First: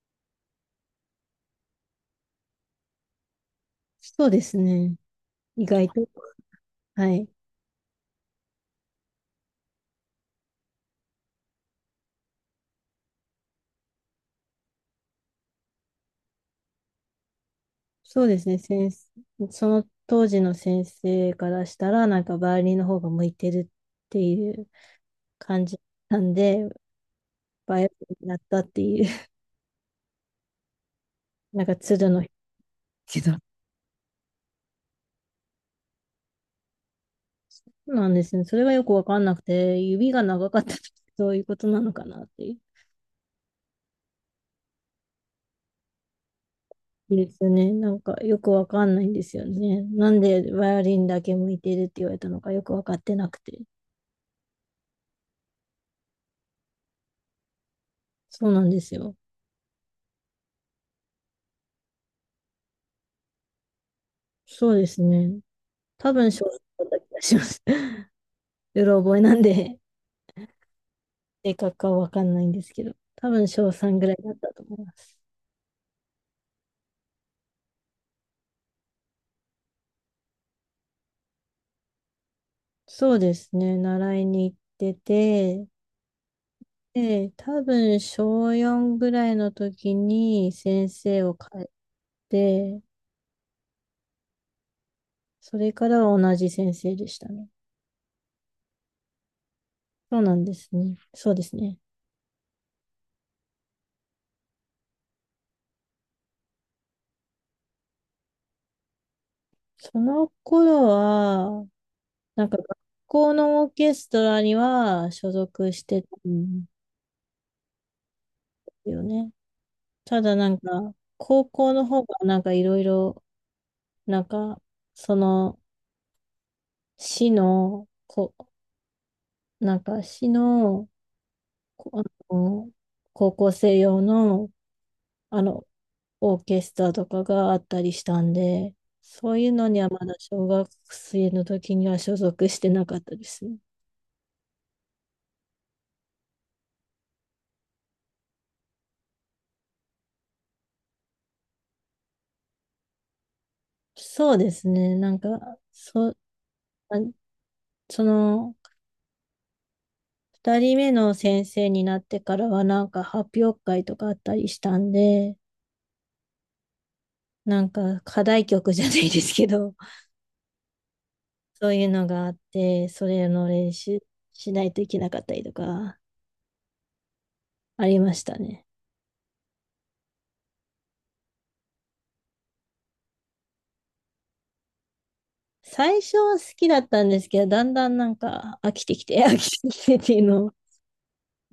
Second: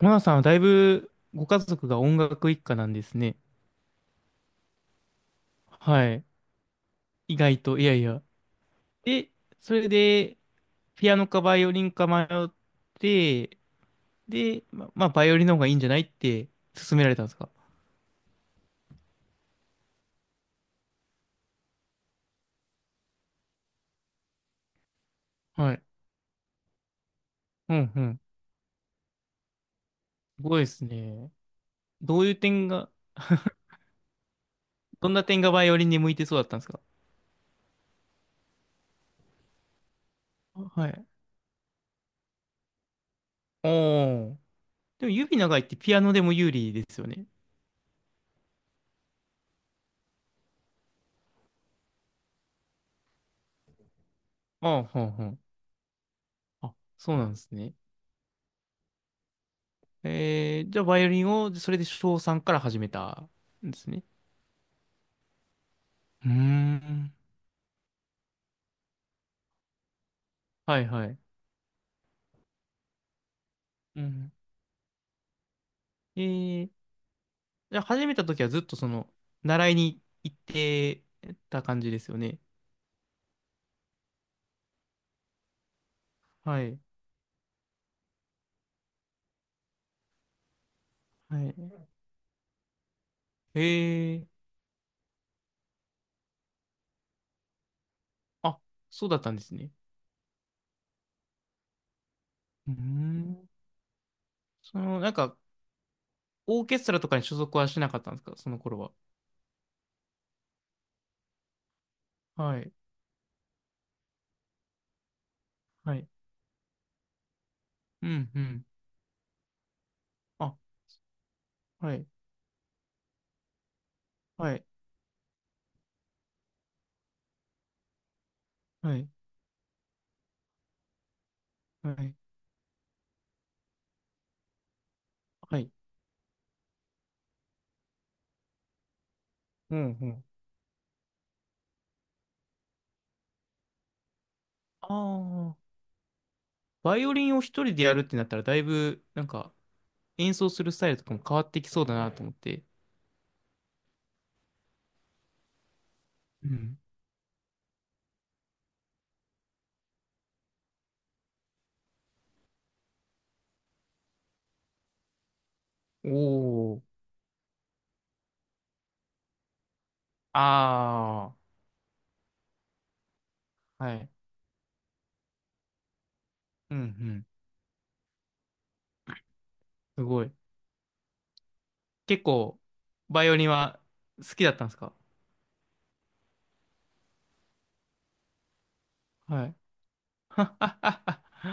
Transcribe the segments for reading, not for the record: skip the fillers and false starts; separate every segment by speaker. Speaker 1: モナさんはだいぶご家族が音楽一家なんですね。
Speaker 2: そうですね。意外
Speaker 1: は
Speaker 2: と。
Speaker 1: い。
Speaker 2: はい。
Speaker 1: 意外と、いやいや。で、それで、ピアノかバイオリンか迷って、で、まあ、バイオリンの方がいいんじゃないって勧められたんですか？
Speaker 2: そうですね。先生、その当時の先生からしたら、なんかバイオリンの方が向いてるっていう感
Speaker 1: は
Speaker 2: じ
Speaker 1: い。
Speaker 2: なんで、
Speaker 1: う
Speaker 2: バイオ
Speaker 1: ん
Speaker 2: リ
Speaker 1: う
Speaker 2: ン
Speaker 1: ん。
Speaker 2: になったっていう。
Speaker 1: すごいですね。
Speaker 2: なんか鶴
Speaker 1: ど
Speaker 2: の
Speaker 1: ういう点が、
Speaker 2: 人
Speaker 1: どんな点がバイオリンに向いてそうだったんですか？
Speaker 2: なんですね。それがよくわかんなくて、指が長かったと、
Speaker 1: はい。
Speaker 2: そういうことなのかなっていう。
Speaker 1: おー。でも指長いってピアノでも有利ですよね。
Speaker 2: ですよね。なんかよくわかんないんですよね。なんでバイオリンだけ向いてるって言われたのかよくわかってなくて。
Speaker 1: ああ、はんはん。あ、そうなんですね。
Speaker 2: そうなんですよ。
Speaker 1: えー、じゃあ、バイオリンを、それで小さんから始めたんですね。
Speaker 2: そうですね。多
Speaker 1: う
Speaker 2: 分
Speaker 1: ー
Speaker 2: 少3だった
Speaker 1: ん。
Speaker 2: 気がします。うろ覚えなんで、
Speaker 1: はいはい。
Speaker 2: 正確かはわかんないんですけど、多分小3
Speaker 1: う
Speaker 2: ぐらいだ
Speaker 1: ん。
Speaker 2: ったと思います。
Speaker 1: えー、じゃあ、始めた時はずっと習いに行ってた感じですよね。
Speaker 2: そうですね、習いに行ってて、
Speaker 1: はい。
Speaker 2: で、多分小4ぐらいの時に先生を
Speaker 1: は
Speaker 2: 変え
Speaker 1: い。
Speaker 2: て、
Speaker 1: えー、
Speaker 2: それからは同じ先生でしたね。
Speaker 1: あ、そうだったんですね。
Speaker 2: そうなんですね。そうですね。
Speaker 1: うーん。その、なんか、オーケストラとかに所属はしなかったんですか、その頃は。
Speaker 2: その頃は、なんか
Speaker 1: は
Speaker 2: 学
Speaker 1: い。
Speaker 2: 校のオーケストラには所属し
Speaker 1: は
Speaker 2: てた
Speaker 1: い。
Speaker 2: んで
Speaker 1: うん、うん。
Speaker 2: すよね。ただな
Speaker 1: あ、
Speaker 2: んか、高校の
Speaker 1: は
Speaker 2: 方
Speaker 1: い。
Speaker 2: がなんかいろいろ、なん
Speaker 1: は
Speaker 2: か、
Speaker 1: い。
Speaker 2: その、市の、こ、
Speaker 1: はい。
Speaker 2: 市の、こ
Speaker 1: は
Speaker 2: あ
Speaker 1: い。
Speaker 2: の、高校生用の、あ
Speaker 1: は
Speaker 2: の、
Speaker 1: い。
Speaker 2: オーケストラとかがあったりしたんで、そういうの
Speaker 1: う
Speaker 2: にはま
Speaker 1: ん、う
Speaker 2: だ
Speaker 1: ん。
Speaker 2: 小学生の時には所属してなかったですね。
Speaker 1: ああ。バイオリンを一人でやるってなったら、だいぶ、なんか、演奏するスタイルとかも変わってきそうだなと思って。
Speaker 2: そうですね。なんか、あ
Speaker 1: うん。
Speaker 2: その、二人目の先生になってからはなんか発表会とかあったりしたんで、
Speaker 1: おお、
Speaker 2: なんか課題曲じゃないですけど、
Speaker 1: あ
Speaker 2: そういうのがあって、それの練
Speaker 1: あ、は
Speaker 2: 習
Speaker 1: い。
Speaker 2: しないといけなかったりとか、
Speaker 1: うんうん。
Speaker 2: ありましたね。
Speaker 1: すごい。結構、バイオリンは好きだったんですか？
Speaker 2: 最初は好きだったんですけど、だんだんなんか飽きてきて、飽
Speaker 1: はい。
Speaker 2: きてきてっていう
Speaker 1: は
Speaker 2: のを、
Speaker 1: っはっ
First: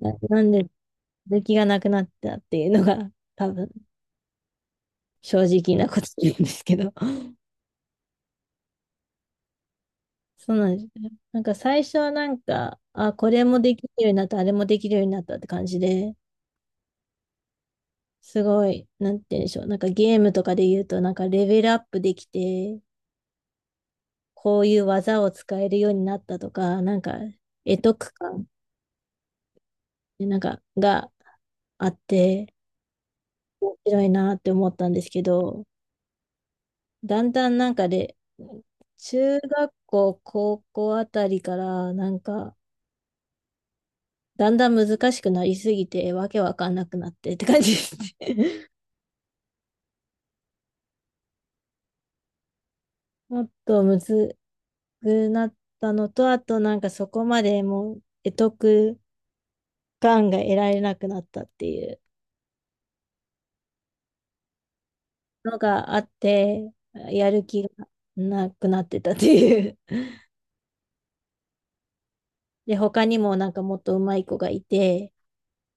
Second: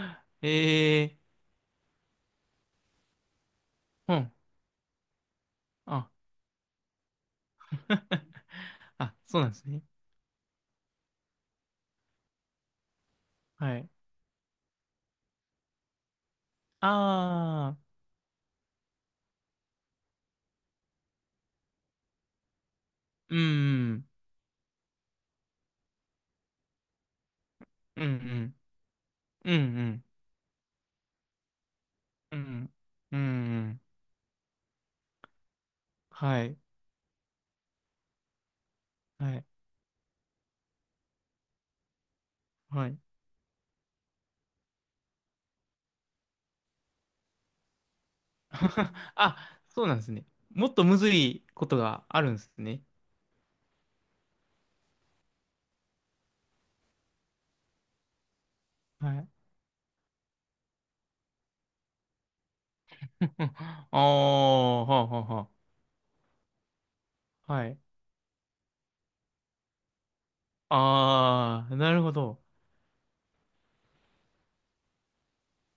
Speaker 2: ななんで、
Speaker 1: ええ
Speaker 2: 続きがなくなったっていうのが、多分、
Speaker 1: ー、うん。
Speaker 2: 正直なこと
Speaker 1: あ、
Speaker 2: なんですけど。
Speaker 1: あ、そうなんですね。
Speaker 2: そうなんですね。なんか最初はなんか、あ、これもで
Speaker 1: は
Speaker 2: きる
Speaker 1: い。
Speaker 2: ようになった、あれもできるようになったって感じで、
Speaker 1: ああ、
Speaker 2: すごい、なんて言うんでしょう。なんかゲームとかで言うと、なんかレベルアップできて、
Speaker 1: うん、
Speaker 2: こういう技を使えるようになったとか、なんか得
Speaker 1: う
Speaker 2: 得感、
Speaker 1: ん、うん、うん、うん、
Speaker 2: なんかがあっ
Speaker 1: う
Speaker 2: て、
Speaker 1: ん、うん、うんう
Speaker 2: 面
Speaker 1: ん、
Speaker 2: 白いなって思ったんですけど、
Speaker 1: はい、
Speaker 2: だんだんなんかで、
Speaker 1: は
Speaker 2: 中
Speaker 1: い、
Speaker 2: 学校、高校あたりから、なんか、
Speaker 1: はい。
Speaker 2: だんだん難しくなりすぎて、わけわかんなくなってって感じですね。
Speaker 1: あ、そうなんですね。もっとむずいことがあるんですね。
Speaker 2: もっとむずくなったのと、あとなんかそこまでもう、得得
Speaker 1: はい。
Speaker 2: がんが得られなくなったっていう
Speaker 1: ああ、はあはあは
Speaker 2: のがあって、やる
Speaker 1: あ。
Speaker 2: 気
Speaker 1: は
Speaker 2: が
Speaker 1: い。
Speaker 2: なくなってたっていう。
Speaker 1: ああ、なるほど。
Speaker 2: で、他にもなんかもっと上手い子がいて、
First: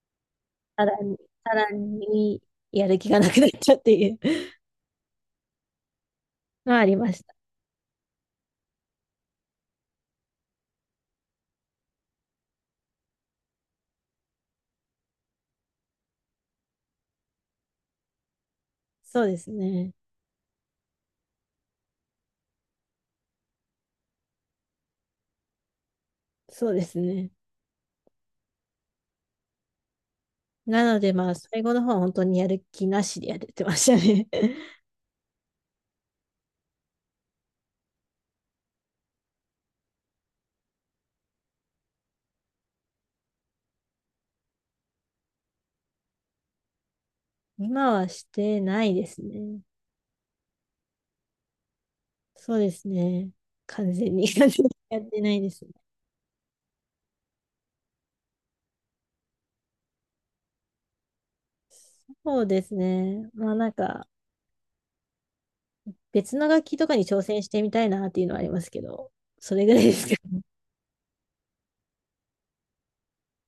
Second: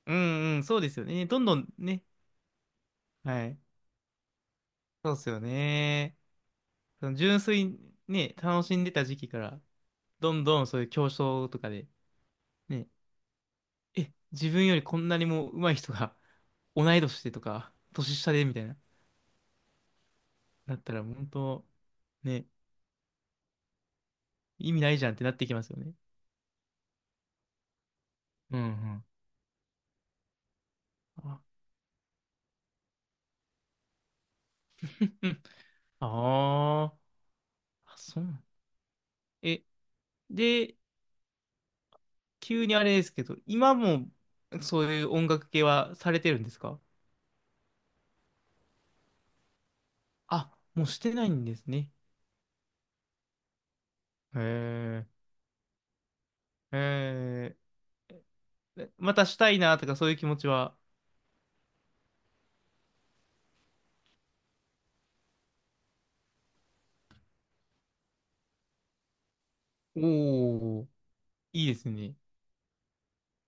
Speaker 1: うんうん、そう
Speaker 2: さ
Speaker 1: で
Speaker 2: ら
Speaker 1: すよ
Speaker 2: に、
Speaker 1: ね。どん
Speaker 2: さ
Speaker 1: どん
Speaker 2: ら
Speaker 1: ね。
Speaker 2: にやる気がなく
Speaker 1: は
Speaker 2: なっ
Speaker 1: い。
Speaker 2: ちゃうっていう
Speaker 1: そうですよね。
Speaker 2: のはあり
Speaker 1: そ
Speaker 2: ま
Speaker 1: の
Speaker 2: した。
Speaker 1: 純粋にね、楽しんでた時期から、どんどんそういう競争とかで、ね、え、自分よりこんなにも上手い人が同い年でとか、年下でみたいな、
Speaker 2: そうですね。
Speaker 1: なったら、本当ね、意味ないじゃんってなってきますよね。
Speaker 2: そうですね。
Speaker 1: うん
Speaker 2: なので
Speaker 1: う
Speaker 2: まあ、
Speaker 1: ん。
Speaker 2: 最後の方は本当にやる気なしでやれてましたね。
Speaker 1: あーあ、あそうなん。え、で、急にあれですけど、今もそういう音楽系はされてるんですか？
Speaker 2: 今はしてないですね。
Speaker 1: あ、もうしてないんですね。
Speaker 2: そうですね。完全に 完全にやっ
Speaker 1: へ
Speaker 2: てないですね。
Speaker 1: え、へえ、えまたしたいなとかそういう気持ちは？
Speaker 2: そうですね。まあなんか、別の楽器とかに挑戦してみたいなっていうのはありますけど、それぐらいですけど、
Speaker 1: おお、いいですね。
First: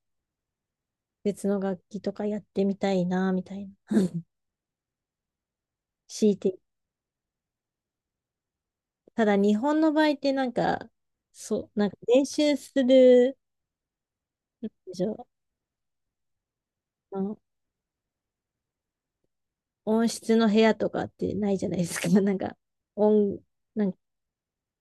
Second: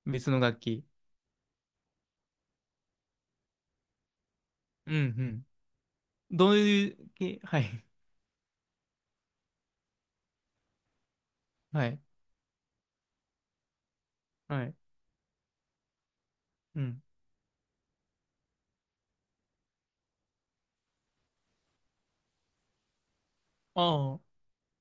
Speaker 1: 別の楽器。
Speaker 2: 別の楽器とかやってみたいな、みたいな。
Speaker 1: うんうん。
Speaker 2: 強い
Speaker 1: ど
Speaker 2: て。
Speaker 1: ういう系、はい、
Speaker 2: ただ日本の場合ってなんか、そう、
Speaker 1: は
Speaker 2: なんか
Speaker 1: い、
Speaker 2: 練習する、
Speaker 1: は
Speaker 2: なん
Speaker 1: い、
Speaker 2: でしょう、
Speaker 1: うん。
Speaker 2: あの音質の部屋とかってないじゃないですか。なんか、音、
Speaker 1: あ
Speaker 2: なんか
Speaker 1: あ、は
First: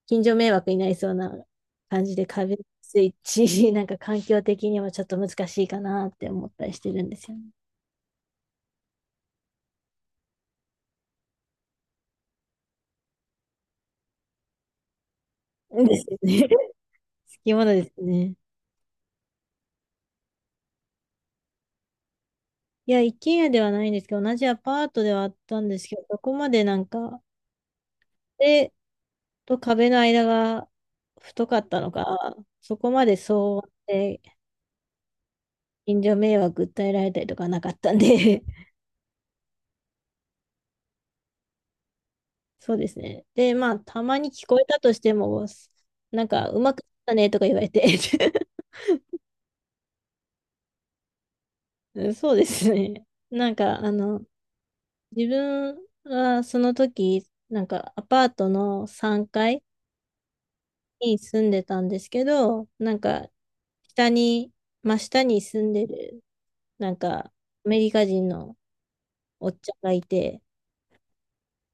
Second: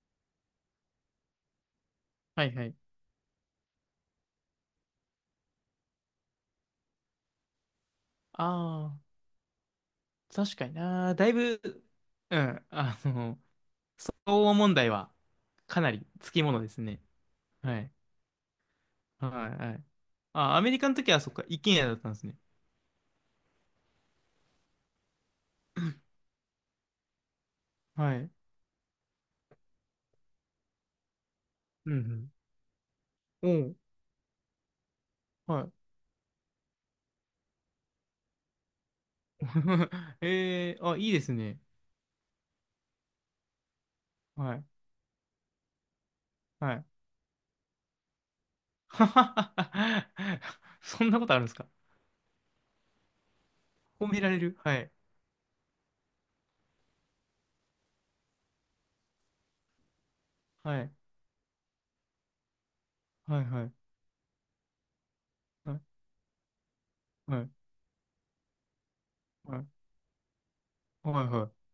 Speaker 2: 近所迷惑になりそうな感じで
Speaker 1: い
Speaker 2: 壁
Speaker 1: はい。
Speaker 2: スイッチ、なんか環境的にはちょっと難しいかなって思ったりしてるんですよね。
Speaker 1: ああ、確かにな。だいぶ、うん、あの、東欧問題はか な
Speaker 2: です
Speaker 1: り
Speaker 2: よ
Speaker 1: つき
Speaker 2: ね。
Speaker 1: も
Speaker 2: 好
Speaker 1: のですね。
Speaker 2: きもの
Speaker 1: は
Speaker 2: で
Speaker 1: い。
Speaker 2: すね。
Speaker 1: はい、はい。あ、アメリカの時はそっか、一軒家だったんですね。
Speaker 2: いや、一軒家ではないんですけど、同じアパートではあったんですけど、そこまでなんか、
Speaker 1: はい。
Speaker 2: 壁と壁の間が太かったの
Speaker 1: うん、
Speaker 2: か、そこまで
Speaker 1: う
Speaker 2: 騒音
Speaker 1: ん。
Speaker 2: で
Speaker 1: おう、はい。
Speaker 2: 近所迷惑訴えられたりとかなかったんで。
Speaker 1: えー、あ、いいですね。
Speaker 2: そうですね。で、まあ、たまに聞
Speaker 1: は
Speaker 2: こえ
Speaker 1: い、
Speaker 2: たとしても、なんか、う
Speaker 1: は
Speaker 2: まくい
Speaker 1: い。
Speaker 2: っ たねとか言われて。
Speaker 1: ははははそんなことあるんですか？
Speaker 2: うん、そうですね。なんか、
Speaker 1: 褒められる、はい、
Speaker 2: 自分はその時、なんかアパートの3階
Speaker 1: はい、
Speaker 2: に住んでたんですけど、なんか、
Speaker 1: はい、はい、
Speaker 2: 下に、真下に住ん
Speaker 1: はい、
Speaker 2: でる、なんか、
Speaker 1: はい、
Speaker 2: アメリカ人のおっ
Speaker 1: はい、は
Speaker 2: ちゃん
Speaker 1: い、
Speaker 2: がいて、
Speaker 1: はい。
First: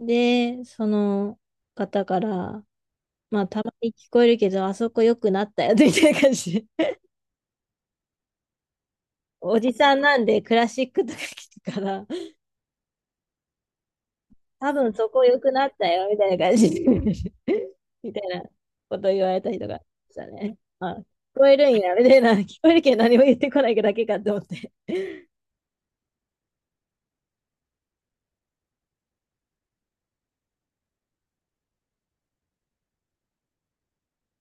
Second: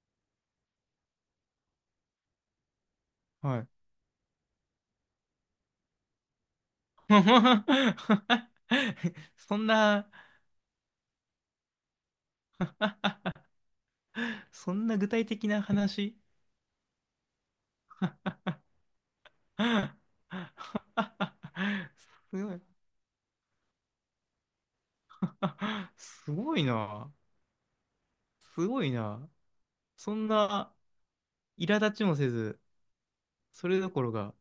Speaker 2: で、その方から、まあ、
Speaker 1: は
Speaker 2: た
Speaker 1: い。
Speaker 2: まに聞こえるけど、あそこ良くなったよ、みたいな感じで。
Speaker 1: そ
Speaker 2: お
Speaker 1: ん
Speaker 2: じさん
Speaker 1: な、
Speaker 2: なんでクラシックとか聞くから、多
Speaker 1: そん
Speaker 2: 分
Speaker 1: な
Speaker 2: そ
Speaker 1: 具
Speaker 2: こ
Speaker 1: 体
Speaker 2: 良
Speaker 1: 的
Speaker 2: く
Speaker 1: な
Speaker 2: なったよ、み
Speaker 1: 話。
Speaker 2: たいな感じで。 みたいなこと言われたりとかし たね。あ、聞こえるんや、みたいな。
Speaker 1: すご
Speaker 2: 聞
Speaker 1: い。
Speaker 2: こえるけど何も言ってこないだけかと思って。
Speaker 1: あすごいな。すごいな。そんな苛立ちもせず、それどころか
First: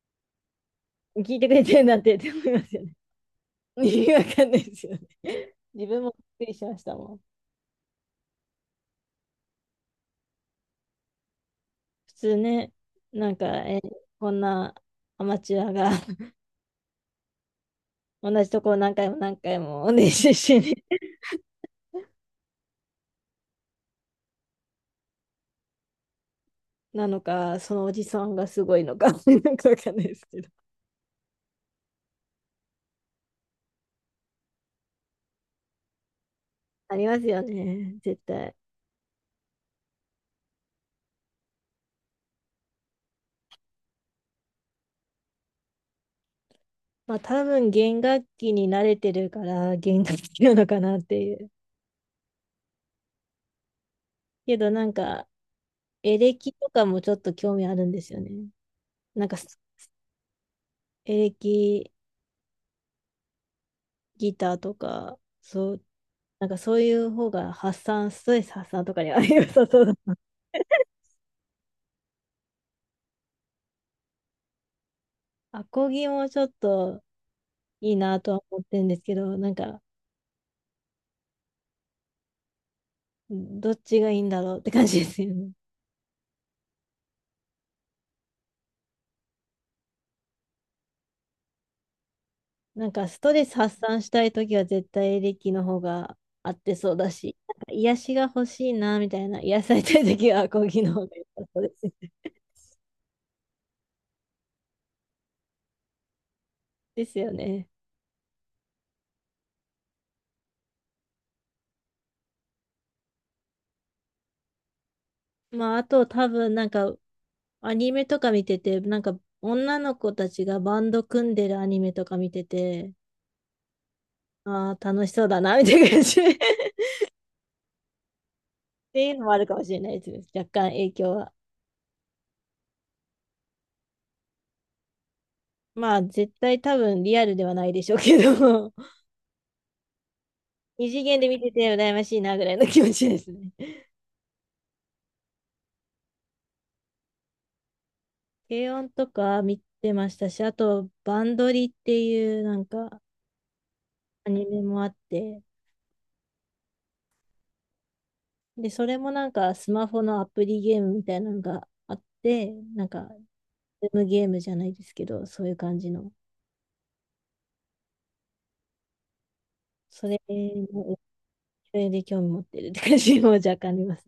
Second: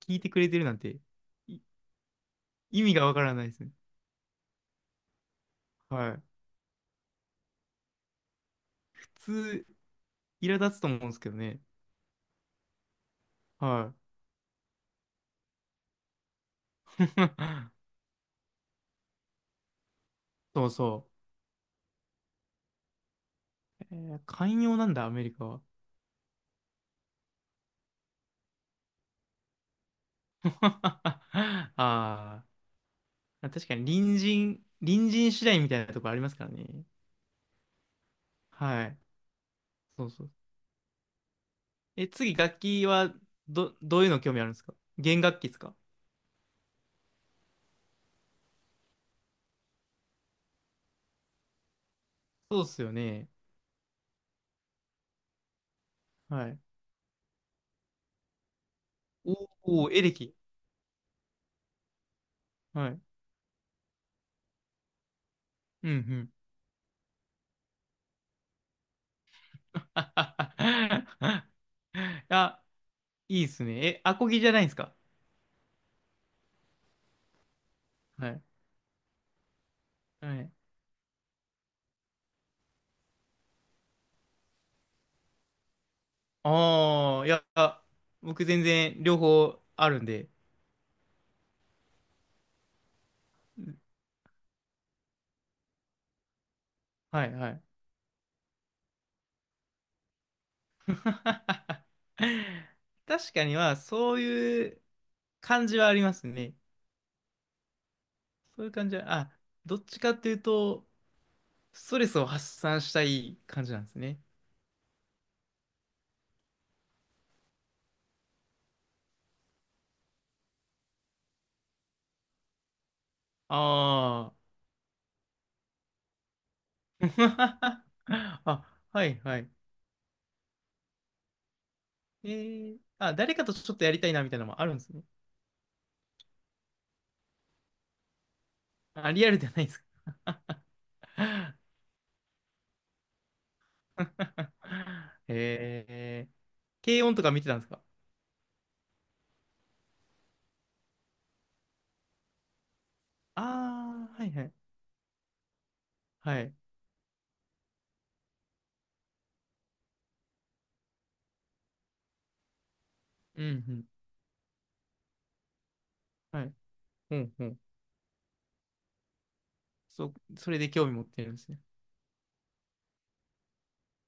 Speaker 1: 聞いてくれてるなんて、
Speaker 2: 聞いてく
Speaker 1: い
Speaker 2: れてるなんてって思いますよ
Speaker 1: 意
Speaker 2: ね。
Speaker 1: 味がわからないですね。
Speaker 2: 意味わかんないですよね。自分
Speaker 1: は
Speaker 2: も
Speaker 1: い。
Speaker 2: びっくりしましたもん。
Speaker 1: 普通、苛立つと思うんですけどね。
Speaker 2: 普通ね、なんか、
Speaker 1: はい。
Speaker 2: こんなアマチュアが 同じとこを何回も何回も練習して
Speaker 1: そう
Speaker 2: ね。
Speaker 1: そう。えー寛容なんだ、アメリカは。
Speaker 2: なのか、そのおじさんがすごいのか。 なんかわかんないですけど。
Speaker 1: ああ、確かに隣人次第みたいなところありますからね。
Speaker 2: ありますよね、絶対。
Speaker 1: はい。そうそう。え、次、楽器はどういうの興味あるんですか？弦楽器ですか？
Speaker 2: まあ多分弦楽器に慣れてるから弦楽器なのかなっていう。
Speaker 1: そうっすよね。
Speaker 2: けどなんかエレ
Speaker 1: は
Speaker 2: キ
Speaker 1: い。
Speaker 2: とかもちょっと興味あるんですよね。なんか
Speaker 1: おお、エレキ。
Speaker 2: エレキ
Speaker 1: はい。
Speaker 2: ギターとか、そう、
Speaker 1: うんうん。
Speaker 2: なんかそういう方がストレス発散とかには 良さそうだな。
Speaker 1: あ、いいっすね。え、アコギじゃないんすか？
Speaker 2: アコギもちょっといいな
Speaker 1: は
Speaker 2: とは
Speaker 1: い。
Speaker 2: 思ってるんですけど、なんか、
Speaker 1: はい。
Speaker 2: どっちがいいんだろうって感じですよね。
Speaker 1: ああ、いや、僕全然両方あるんで。
Speaker 2: なんかストレス発散したいときは絶対エレキの方が合ってそうだ
Speaker 1: はい
Speaker 2: し、
Speaker 1: は
Speaker 2: なん
Speaker 1: い。
Speaker 2: か癒しが欲しいなみたいな、癒されたいときはアコギの方が良さそうで すね。
Speaker 1: 確かには、そういう感じはありますね。
Speaker 2: ですよね。
Speaker 1: そういう感じは、あ、どっちかっていうと、ストレスを発散したい感じなんですね。
Speaker 2: まあ、あと多分なんかアニメとか見てて、なんか女の子たちがバンド組んでるアニメとか見てて、
Speaker 1: ああ。
Speaker 2: ああ、楽しそうだな、みたいな感じ。っ
Speaker 1: あ、は
Speaker 2: ていう
Speaker 1: い
Speaker 2: のもあ
Speaker 1: は
Speaker 2: る
Speaker 1: い。
Speaker 2: かもしれないですね。若干影響は。
Speaker 1: えー、あ、誰かとちょっとやりたいなみたいなのもあるんですね。
Speaker 2: まあ、絶対多分リアルではないでしょうけど、
Speaker 1: あ、リアルじゃないですか。
Speaker 2: 二次元で見てて羨ましいな、ぐらいの気持ちですね。
Speaker 1: えー、軽音とか見てたんですか？
Speaker 2: 軽音とか見てましたし、あと、バンドリっていうなんか
Speaker 1: ああー、は
Speaker 2: ア
Speaker 1: いは
Speaker 2: ニ
Speaker 1: い。
Speaker 2: メもあって、
Speaker 1: はい。
Speaker 2: で、それもなんかスマホのアプリゲームみたいなのがあって、なんか、
Speaker 1: うん、うん。
Speaker 2: ズームゲームじゃないですけど、そういう感じの、
Speaker 1: はい。うん、うん。
Speaker 2: それ
Speaker 1: それで興味
Speaker 2: の
Speaker 1: 持ってるんですね。
Speaker 2: 影響で興味持ってるって感じも若干あります。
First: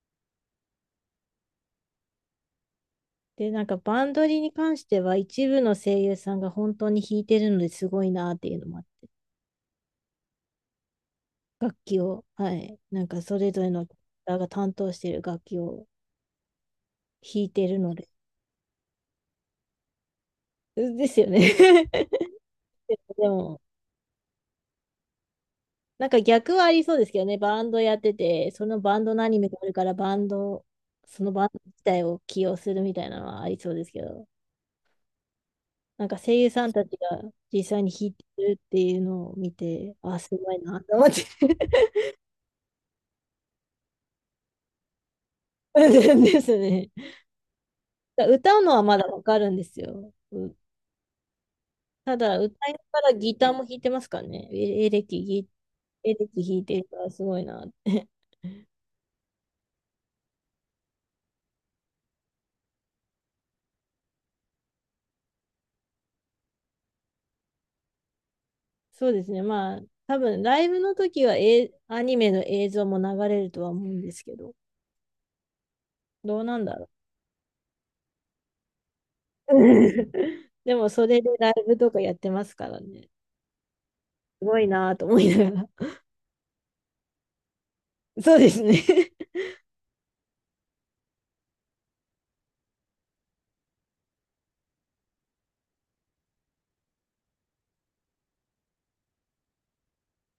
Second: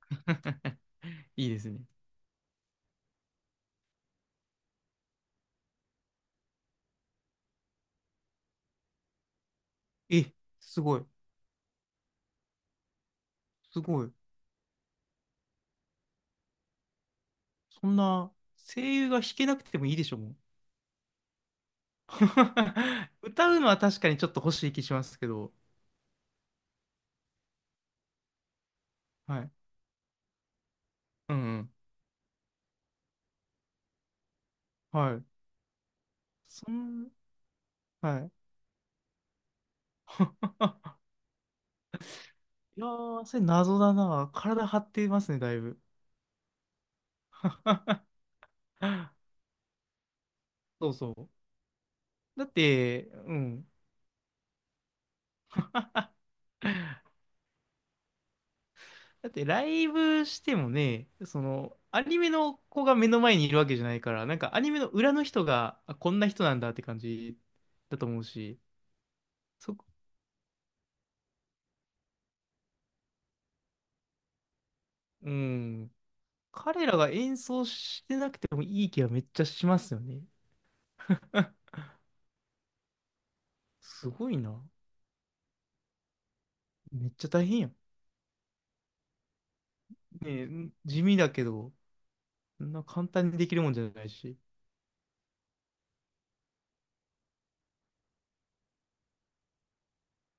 Speaker 1: いいですね。
Speaker 2: で、なんかバンドリに関しては一部の声優さんが本当に弾いてるのですごいなっていうのもあって、
Speaker 1: え、すごい。
Speaker 2: 楽器を、はい、なんかそれぞれ
Speaker 1: す
Speaker 2: のキ
Speaker 1: ごい。
Speaker 2: ターが担当してる楽器を弾いてる
Speaker 1: そ
Speaker 2: の
Speaker 1: ん
Speaker 2: で、
Speaker 1: な、声優が弾けなくてもいいでしょ、もう。
Speaker 2: ですよね。 で
Speaker 1: 歌
Speaker 2: も、
Speaker 1: うのは確かにちょっと欲しい気しますけど。
Speaker 2: なんか逆はありそうですけどね、バンドやってて、そのバンドのアニ
Speaker 1: は
Speaker 2: メ
Speaker 1: い。
Speaker 2: があるから、バンド、その
Speaker 1: うん、う
Speaker 2: バンド
Speaker 1: ん。
Speaker 2: 自体を起用するみたいなのはありそうですけど、
Speaker 1: はい。
Speaker 2: なんか声優さ
Speaker 1: そ
Speaker 2: んたち
Speaker 1: ん、
Speaker 2: が実際に弾い
Speaker 1: は
Speaker 2: て
Speaker 1: い。
Speaker 2: るっていうのを見て、あ、すごいなと 思って。
Speaker 1: いやー、それ謎だな。体張ってますね、だいぶ。
Speaker 2: ですね。歌うのはまだわかるんですよ。
Speaker 1: そうそ
Speaker 2: ただ、
Speaker 1: う。だっ
Speaker 2: 歌いなが
Speaker 1: て、
Speaker 2: ら
Speaker 1: う
Speaker 2: ギターも弾
Speaker 1: ん。
Speaker 2: いてますからね。エレキ弾いてるからすごいなって。
Speaker 1: だって、ライブしてもね、その、アニメの子が目の前にいるわけじゃないから、なんかアニメの裏の人が、あ、こんな人なんだって感じだと思うし、
Speaker 2: そうですね。
Speaker 1: そ、
Speaker 2: まあ、多分ライブの時は、アニメの映像も流れるとは思うんですけど、
Speaker 1: うん。
Speaker 2: どうなんだ
Speaker 1: 彼
Speaker 2: ろ
Speaker 1: らが演奏してなくてもいい気はめっちゃ
Speaker 2: う。
Speaker 1: しますよね。
Speaker 2: でも、それでライ ブとかやってますからね。
Speaker 1: すごい
Speaker 2: すご
Speaker 1: な。
Speaker 2: いなと思いながら。
Speaker 1: めっちゃ大変やん。
Speaker 2: そうですね。
Speaker 1: ねえ、地味だけど、そんな簡単にできるもんじゃないし。